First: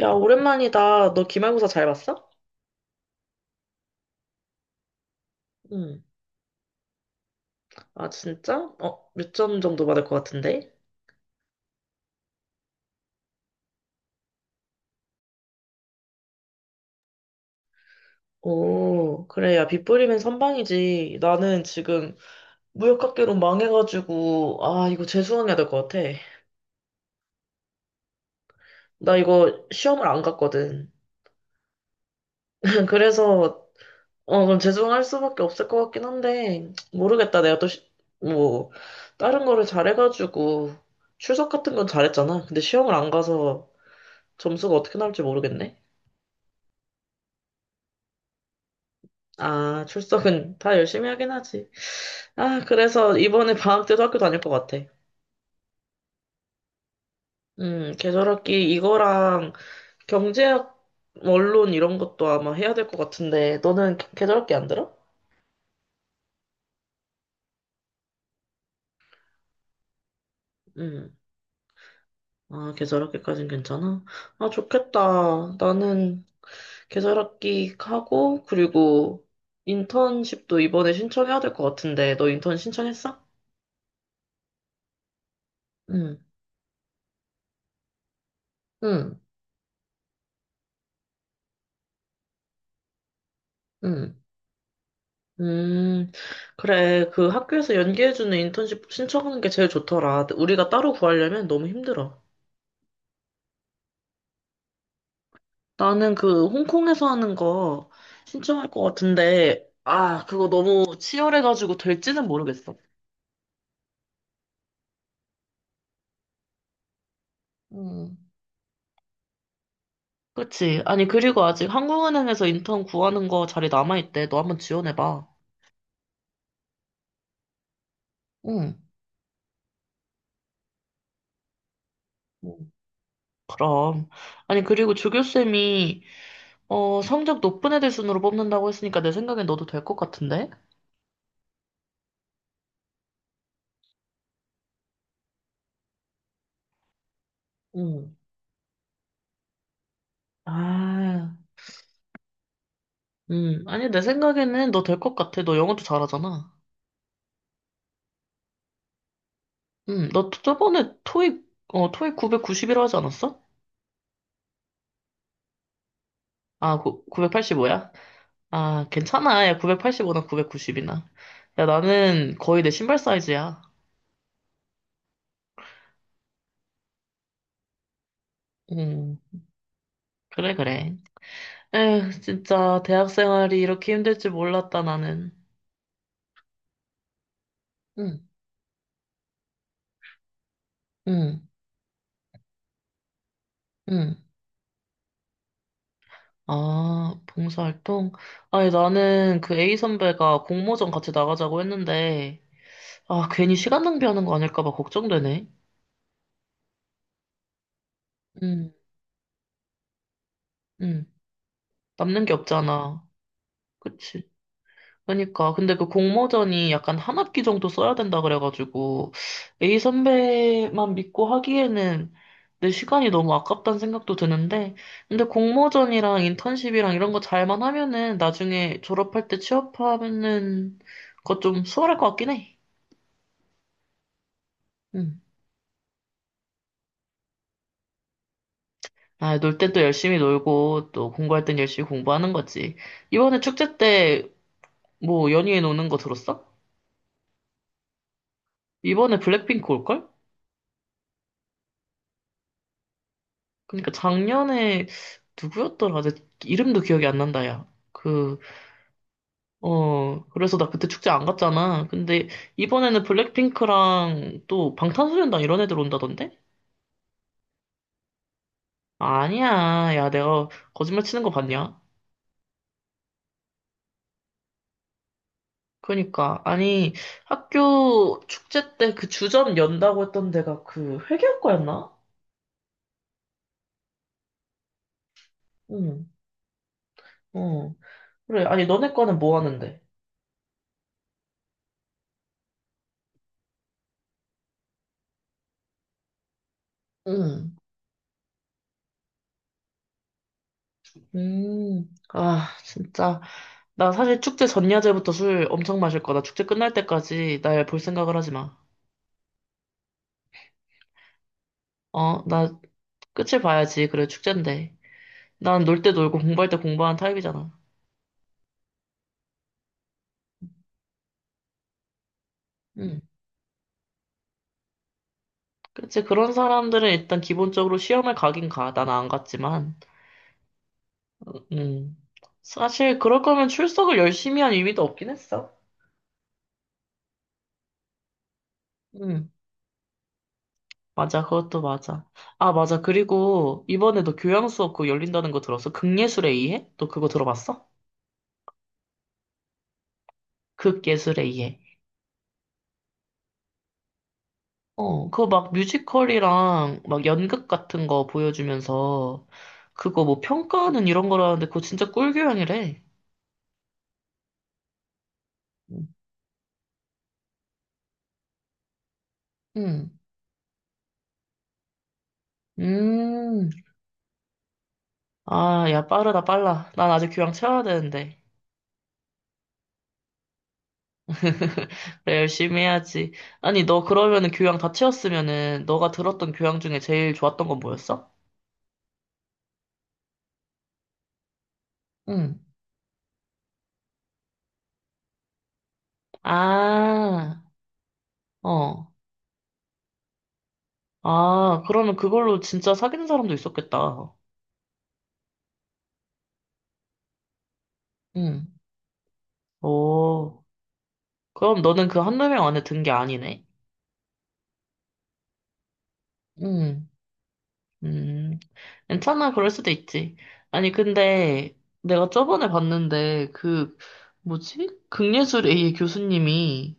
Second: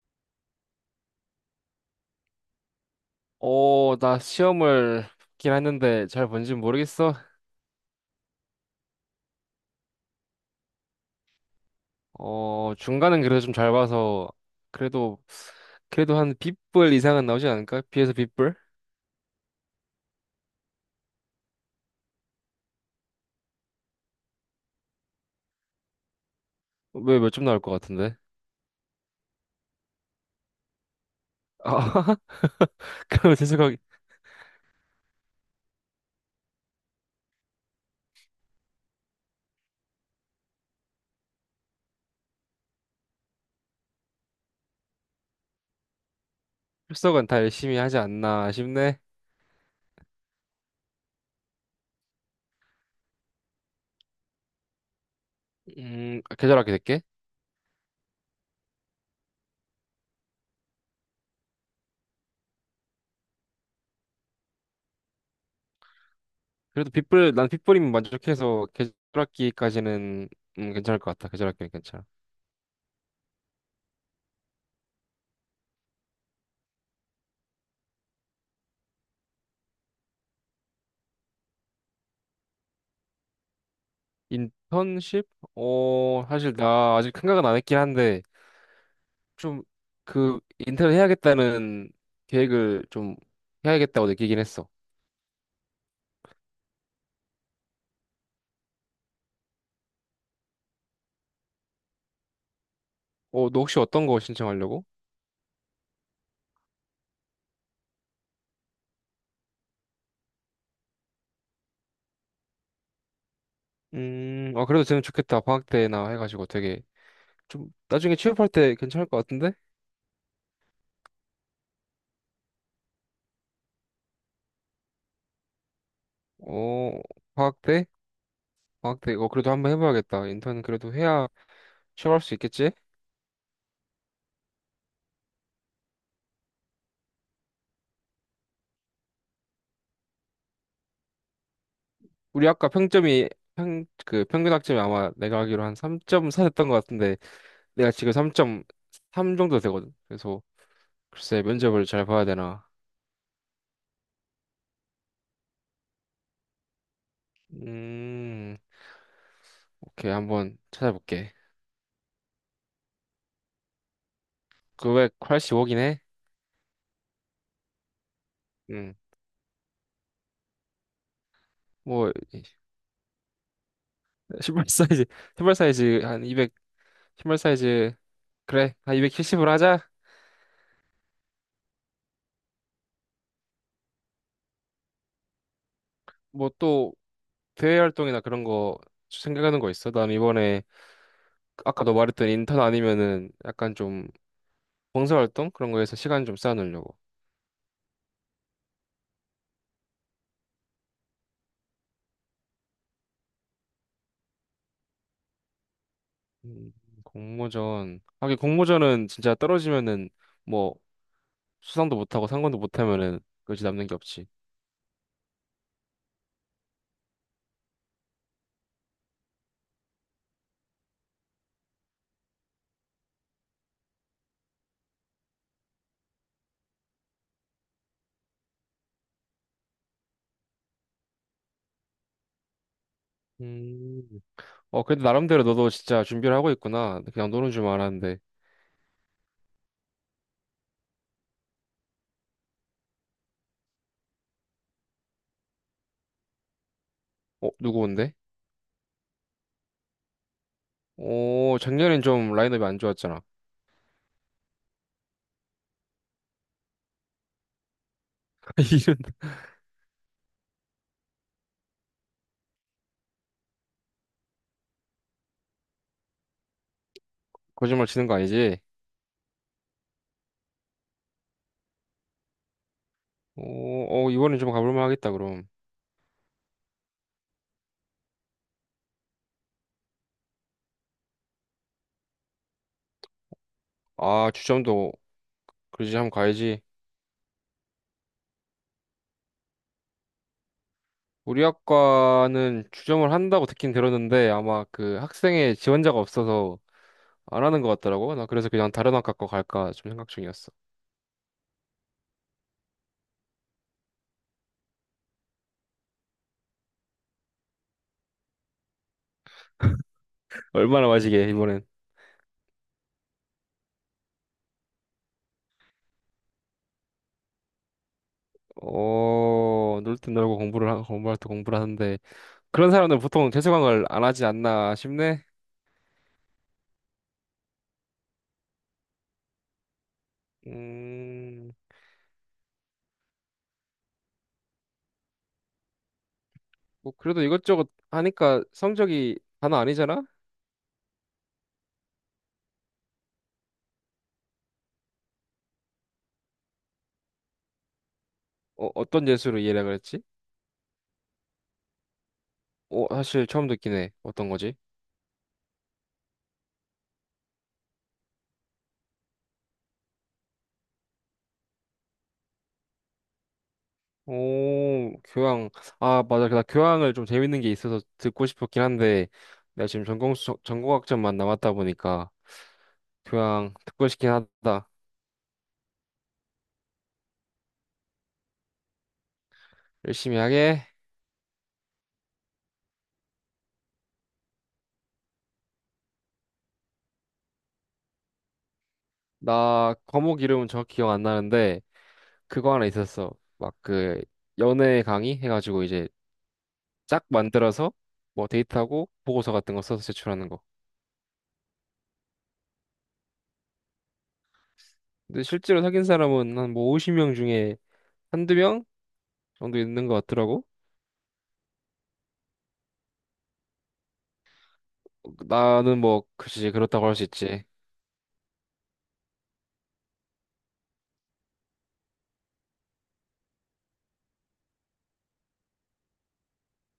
야, 오랜만이다. 너 기말고사 잘 봤어? 어, 나 시험을 긴 응. 했는데 잘 본지 모르겠어. 아, 진짜? 어, 몇 점 정도 받을 것 같은데? 중간은 그래도 좀 잘 봐서 그래도 그래도 한 B불 이상은 나오지 않을까? B에서 B불? 오, 그래. 야, 빗 뿌리면 선방이지. 나는 지금 무역학개론 망해가지고, 아, 이거 재수강해야 될 것 같아. 왜 몇 점 나올 것 같은데? 나 이거 시험을 안 갔거든. 아, 그럼 그래서, 재수강. 어, 그럼 재수강할 수밖에 없을 것 같긴 한데, 모르겠다. 내가 또, 뭐, 다른 거를 잘해가지고, 출석 같은 건 잘했잖아. 근데 시험을 안 가서 점수가 어떻게 나올지 모르겠네. 출석은 다 열심히 하지 않나 싶네. 아, 출석은 다 열심히 하긴 하지. 아, 그래서 이번에 방학 때도 학교 다닐 것 같아. 계절학기 될게. 계절학기 이거랑 경제학, 원론 이런 것도 아마 해야 될 것 같은데, 너는 계절학기 안 들어? 그래도 B불 난 빗불이면 만족해서 계절학기까지는 괜찮을 음. 것 같아. 계절학기는 괜찮아. 아, 계절학기까진 괜찮아? 아, 좋겠다. 나는 계절학기 하고, 그리고 인턴십도 이번에 신청해야 될 것 같은데, 너 인턴 신청했어? 인턴십? 응, 어, 사실 나 아직 생각은 안 했긴 한데. 응, 좀 그 인턴을 해야겠다는 계획을 좀 해야겠다고 응. 느끼긴 했어. 음, 그래. 그 학교에서 연계해주는 인턴십 신청하는 게 제일 좋더라. 우리가 따로 구하려면 너무 힘들어. 어, 너 혹시 어떤 거 신청하려고? 나는 그 홍콩에서 하는 거 신청할 것 같은데, 아, 그거 너무 치열해가지고 될지는 모르겠어. 아, 그래도 되면 좋겠다. 방학 때나 해가지고 되게 좀 음. 나중에 취업할 때 괜찮을 것 같은데? 그치? 아니, 그리고 아직 한국은행에서 인턴 구하는 거 자리 남아있대. 너 한번 지원해봐. 어, 방학 때? 응. 방학 때, 그래도 한번 해봐야겠다. 인턴 그래도 해야 취업할 수 있겠지? 응. 그럼. 아니, 그리고 조교쌤이, 어, 성적 높은 애들 순으로 뽑는다고 했으니까 내 생각엔 너도 될 것 같은데? 우리 아까 평점이 그 평균 학점이 아마 내가 알기로 한 3.4 됐던 것 같은데 내가 지금 응. 3.3 정도 되거든. 그래서 아. 글쎄 면접을 잘 봐야 되나. 아니, 내 생각에는 너 될 것 같아. 너 영어도 잘하잖아. 음. 오케이, 너 한번 저번에 찾아볼게. 토익, 어, 토익 990이라 하지 않았어? 그 985긴 해? 아, 구, 985야? 아, 응. 괜찮아. 야, 985나 990이나. 야, 뭐, 나는 거의 내 신발 사이즈야. 신발 사이즈, 신발 사이즈 한 200, 신발 사이즈, 그래, 한 음, 270으로 하자. 그래, 그래. 에휴, 진짜, 대학 생활이 이렇게 힘들 줄 몰랐다, 나는. 뭐 또, 대외 응, 활동이나 그런 거 생각하는 거 있어? 난 이번에, 응, 아까 너 말했던 인턴 아니면은 약간 좀 응. 봉사 활동? 그런 거에서 시간 좀 쌓아놓으려고. 아, 봉사활동? 아니, 나는 그 A 선배가 공모전 같이 나가자고 했는데, 아, 괜히 시간 낭비하는 거 아닐까 봐 걱정되네. 음, 공모전. 하긴 음, 공모전은 진짜 떨어지면은 뭐, 음. 수상도 남는 못하고 게 상관도 없잖아. 못하면은 그지 남는 게 없지. 그치. 그러니까. 근데 그 공모전이 약간 한 학기 정도 써야 된다 그래가지고, A 선배만 믿고 하기에는 내 시간이 너무 아깝다는 생각도 드는데, 근데 공모전이랑 인턴십이랑 이런 거 잘만 하면은 나중에 졸업할 때 취업하면은 그거 좀 수월할 것 같긴 해. 음. 어, 그래도 음. 나름대로 너도 진짜 준비를 하고 있구나. 그냥 노는 줄 알았는데. 아, 놀 땐 또 열심히 놀고, 또 공부할 땐 열심히 공부하는 거지. 이번에 축제 때 뭐 연예인 오는 거 들었어? 어, 누구 온대? 이번에 블랙핑크 올걸? 어, 작년엔 좀 라인업이 안 좋았잖아. 그러니까 작년에 누구였더라? 내 이름도 기억이 안 난다, 야. 그, 이런. 어, 그래서 나 그때 축제 안 갔잖아. 근데 이번에는 블랙핑크랑 또 방탄소년단 이런 애들 온다던데? 거짓말 치는 거 아니지? 아니야. 야, 내가 거짓말 치는 거 봤냐? 어, 어, 이번엔 좀 가볼만 하겠다, 그럼. 그러니까 아니 학교 축제 때 그 주점 연다고 했던 데가 그 회계학과였나? 아, 주점도, 그러지, 응, 한번 가야지. 어. 그래. 아니 너네 과는 뭐 하는데? 우리 학과는 주점을 한다고 듣긴 들었는데, 아마 그 학생의 지원자가 없어서 안 응. 하는 것 같더라고. 나 그래서 그냥 다른 학과 거 갈까 좀 생각 중이었어. 아, 진짜. 나 사실 축제 전야제부터 술 엄청 마실 거다. 축제 끝날 때까지 날 볼 생각을 하지 마. 얼마나 마시게, 이번엔. 어, 나 끝을 봐야지. 그래, 축제인데. 난 놀 때 놀고 공부할 때 공부하는 타입이잖아. 어, 놀 땐 놀고 공부를, 공부할 때 공부를 하는데, 그런 사람들 음, 보통 재수강을 안 하지 않나 싶네. 그치. 그런 사람들은 일단 기본적으로 시험을 가긴 가. 나는 안 갔지만. 음, 음, 사실 그럴 거면 출석을 열심히 한 의미도 없긴 했어. 뭐 그래도 이것저것 하니까 성적이 음, 단어 아니잖아? 맞아. 그것도 맞아. 아, 맞아. 그리고 이번에 너 교양 수업 그거 열린다는 거 들었어? 극예술의 이해? 너 그거 들어봤어? 어, 어떤 재수로 이해를 그랬지? 극 예술에 의해. 어, 사실 처음 듣긴 해. 어떤 거지? 어, 그거 막 뮤지컬이랑 막 연극 같은 거 보여주면서 그거 뭐 평가하는 이런 거라는데 그거 진짜 꿀교양이래. 오, 교양. 아, 맞아. 나 교양을 좀 재밌는 게 있어서 듣고 싶었긴 한데, 내가 지금 응. 전공, 전공학점만 남았다 보니까, 음. 교양 듣고 싶긴 하다. 아, 야, 빠르다, 빨라. 난 아직 교양 채워야 되는데. 열심히 하게. 그래, 열심히 해야지. 아니, 너 그러면은 교양 다 채웠으면은 너가 들었던 교양 중에 제일 좋았던 건 뭐였어? 나 과목 이름은 정확히 기억 안 나는데, 응. 그거 하나 있었어. 막 그, 연애 강의 해가지고 이제 쫙 아, 만들어서 뭐 데이트하고 어. 보고서 같은 거 써서 제출하는 거. 아, 그러면 그걸로 진짜 사귀는 사람도 있었겠다. 근데 실제로 사귄 사람은 한 뭐 50명 중에 한두 응. 명 정도 있는 것 오. 같더라고. 그럼 너는 그 한두 명 안에 든 게 아니네? 나는 뭐 글쎄 그렇다고 음, 할 수 있지. 음, 괜찮아, 그럴 수도 있지. 아니, 근데 내가 저번에 봤는데, 그, 뭐지? 극예술 A의 교수님이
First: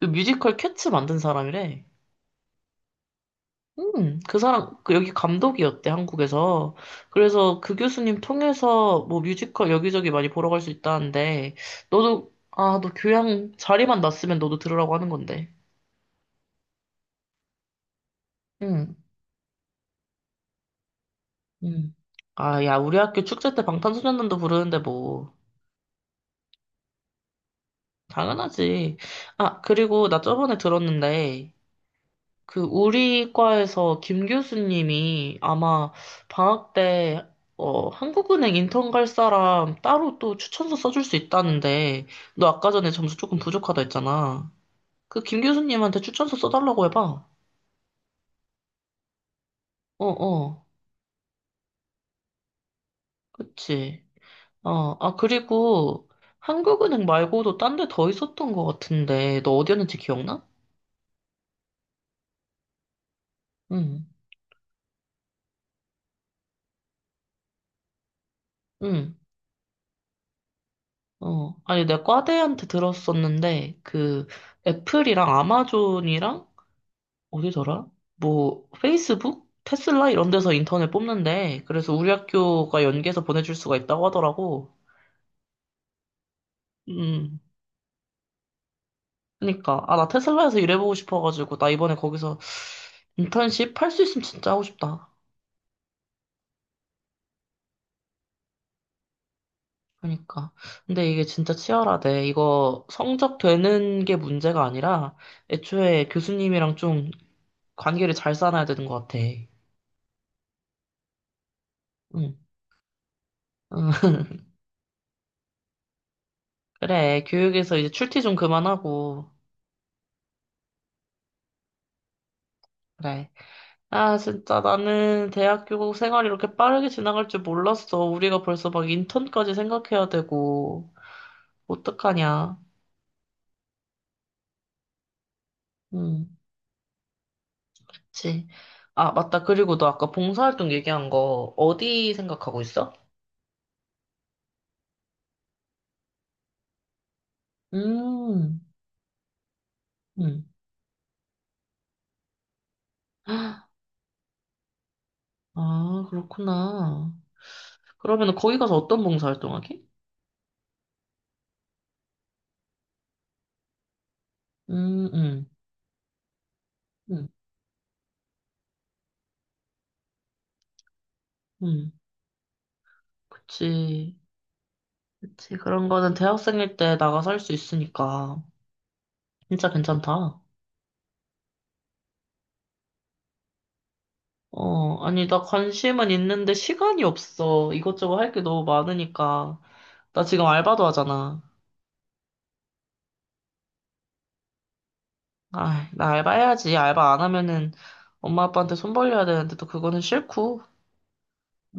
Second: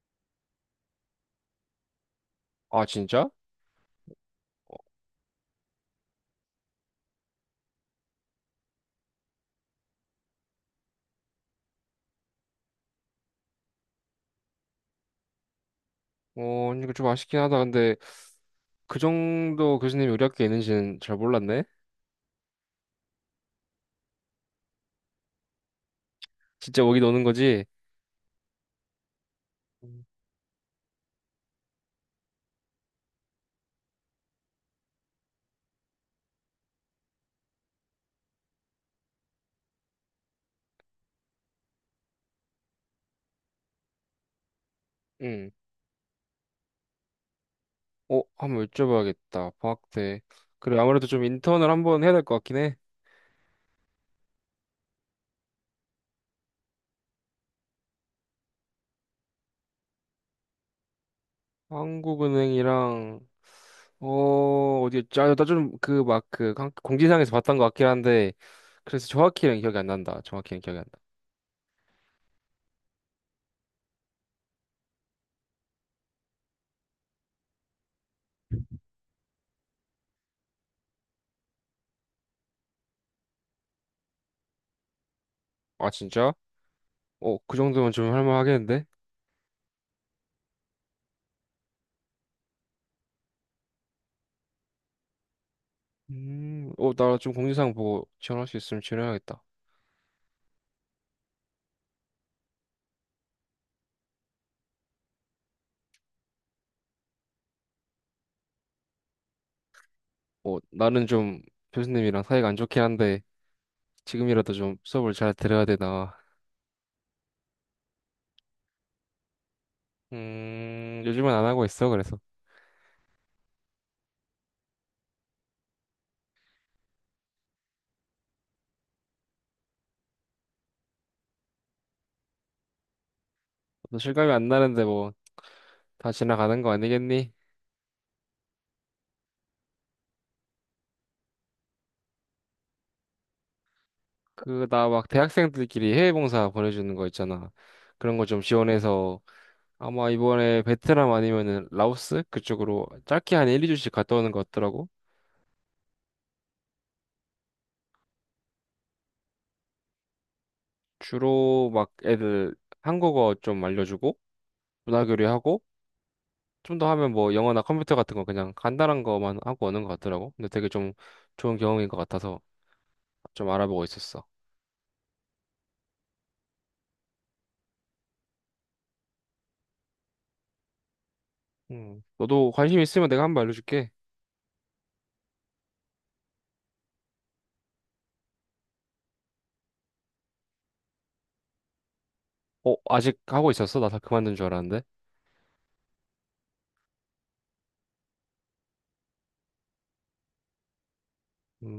그 뮤지컬 캣츠 만든 사람이래. 아 진짜? 그 사람, 그 여기 감독이었대, 한국에서. 그래서 그 교수님 통해서 뭐 뮤지컬 여기저기 많이 보러 갈 수 있다는데, 너도, 아, 너 교양 자리만 났으면 너도 들으라고 하는 건데. 어 이거 좀 아쉽긴 하다. 근데 그 정도 교수님이 우리 학교에 있는지는 잘 몰랐네. 음. 아, 야, 우리 학교 축제 때 방탄소년단도 부르는데 뭐 진짜 오긴 오는 거지? 당연하지. 아, 음. 그리고 나 저번에 들었는데 그 우리 과에서 김 교수님이 아마 방학 때 어, 한국은행 인턴 갈 사람 따로 또 추천서 써줄 수 있다는데 너 아까 전에 점수 조금 부족하다 했잖아. 그 김 응. 교수님한테 추천서 써달라고 해봐. 어 한번 여쭤봐야겠다. 방학 어, 때. 어, 그래 아무래도 좀 인턴을 한번 해야 될 것 같긴 해. 그치. 어, 아, 그리고 한국은행 말고도 딴 데 더 있었던 것 같은데 너 어디였는지 기억나? 한국은행이랑 응, 어, 어디, 아, 나좀 그, 막, 그, 공지사항에서 봤던 것 같긴 한데, 그래서 응, 정확히는 기억이 안 난다. 정확히는 기억이 안 어. 아니, 내가 과대한테 들었었는데, 그, 애플이랑 아마존이랑, 어디더라? 뭐, 페이스북? 테슬라? 이런 데서 인턴을 뽑는데, 그래서 우리 학교가 연계해서 보내줄 수가 있다고 하더라고. 나. 아, 진짜? 어, 음, 그 정도면 좀 할만하겠는데? 그니까. 아, 나 테슬라에서 일해보고 싶어가지고, 나 이번에 거기서 인턴십 할 수 있으면 진짜 하고 싶다. 나 좀 공지사항 보고 지원할 수 있으면 지원해야겠다. 그니까. 근데 이게 진짜 치열하대. 이거 성적 되는 게 문제가 아니라, 애초에 교수님이랑 좀 관계를 잘 쌓아야 되는 것 같아. 어, 나는 좀 교수님이랑 응. 사이가 안 좋긴 한데, 응. 지금이라도 좀 수업을 잘 들어야 되나. 그래, 교육에서 이제 출퇴 좀 그만하고. 요즘은 안 하고 있어, 그래서. 그래. 아, 진짜 나는 대학교 생활이 이렇게 빠르게 지나갈 줄 몰랐어. 우리가 벌써 막 인턴까지 생각해야 되고. 어떡하냐. 또 실감이 안 나는데 뭐, 다 응, 지나가는 거 아니겠니? 그치. 아, 맞다. 그리고 너 아까 봉사활동 얘기한 거 어디 생각하고 있어? 그, 나 막 대학생들끼리 해외봉사 보내주는 거 있잖아. 그런 거 좀 음, 지원해서 아마 음. 이번에 베트남 아니면은 라오스 그쪽으로 짧게 한 1, 2주씩 갔다 오는 것 같더라고. 아, 그렇구나. 그러면 거기 가서 어떤 봉사활동 하게? 주로 막 애들 한국어 좀 알려주고 문화 음, 음, 교류하고 좀 더 하면 음, 뭐 영어나 컴퓨터 같은 거 그냥 간단한 거만 하고 오는 것 같더라고. 근데 되게 좀 좋은 경험인 음. 것 같아서 좀 알아보고 그치. 있었어. 그치. 그런 거는 대학생일 때 나가서 할 수 있으니까. 진짜 괜찮다. 너도 관심 있으면 내가 한번 알려줄게. 어, 아니, 나 관심은 있는데 시간이 없어. 이것저것 할 게 너무 많으니까. 나 지금 알바도 하잖아. 어, 아직 하고 있었어? 나 다 그만둔 줄 알았는데. 아, 나 알바 해야지. 알바 안 하면은 엄마 아빠한테 손 벌려야 되는데 또 그거는 싫고.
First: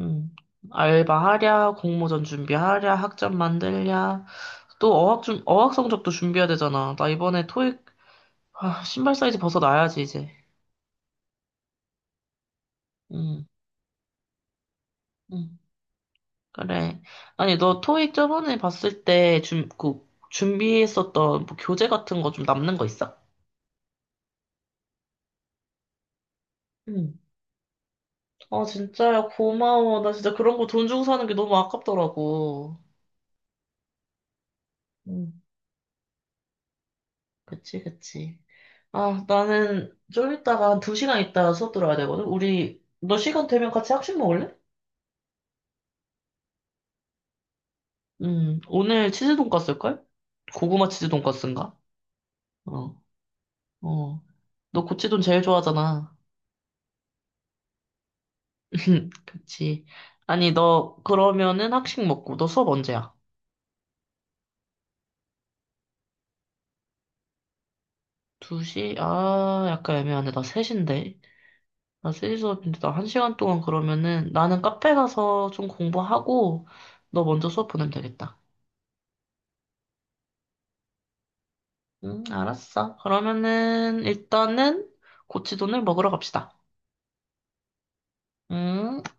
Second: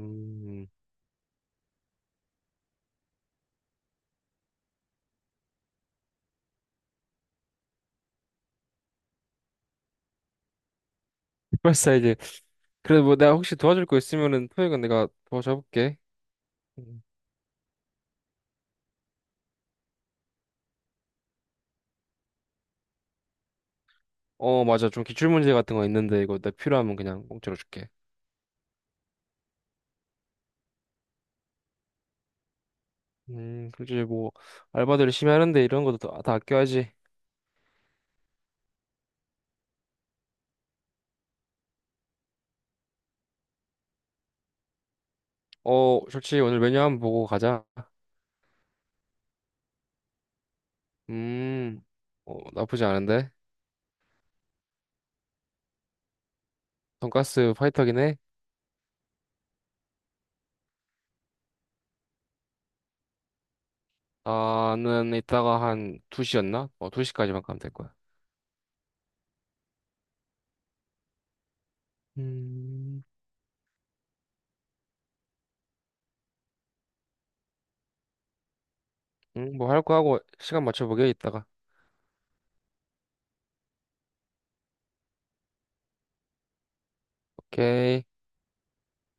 음. 알바하랴, 공모전 준비하랴, 학점 만들랴. 또 어학 성적도 준비해야 되잖아. 나 이번에 토익 아, 신발 사이즈 벗어나야지 이제. 벌써 이제 그래도 뭐 내가 음. 혹시 도와줄 거 있으면은 토익은 내가 음. 도와줘볼게. 그래. 음. 아니, 너 토익 저번에 봤을 때 그, 준비했었던 뭐 교재 같은 거 좀 남는 거 있어? 어, 맞아. 좀 기출 문제 같은 거 있는데 이거 내 필요하면 응, 그냥 공짜로 줄게. 아, 진짜야, 고마워. 나 진짜 그런 거 돈 주고 사는 게 너무 아깝더라고. 그렇지 뭐 알바들 응. 열심히 하는데 이런 것도 다 아껴야지. 그치, 그치. 아, 나는 좀 이따가 한 2시간 있다가 수업 들어야 되거든? 우리, 너 시간 되면 같이 학식 먹을래? 어, 솔직히 오늘 메뉴 한번 보고 가자. 응. 오늘 치즈 돈까스일걸? 고구마 치즈 돈까스인가? 음, 나쁘지 어, 않은데. 어. 너 고치돈 제일 좋아하잖아. 돈가스 파이터긴 해. 그치. 아니, 너, 그러면은 학식 먹고, 너 수업 언제야? 나는 이따가 한 2시였나? 어, 2시까지만 가면 될 거야. 2시? 아, 약간 애매하네. 나 3시인데. 나 3시 수업인데, 나 음, 1시간 동안 그러면은, 나는 카페 가서 좀 공부하고, 너 먼저 수업 보내면 되겠다. 음, 뭐 할 거 하고 시간 맞춰보게 이따가. 응, 알았어. 그러면은, 일단은, 고치돈을 먹으러 갑시다. 오케이. 응?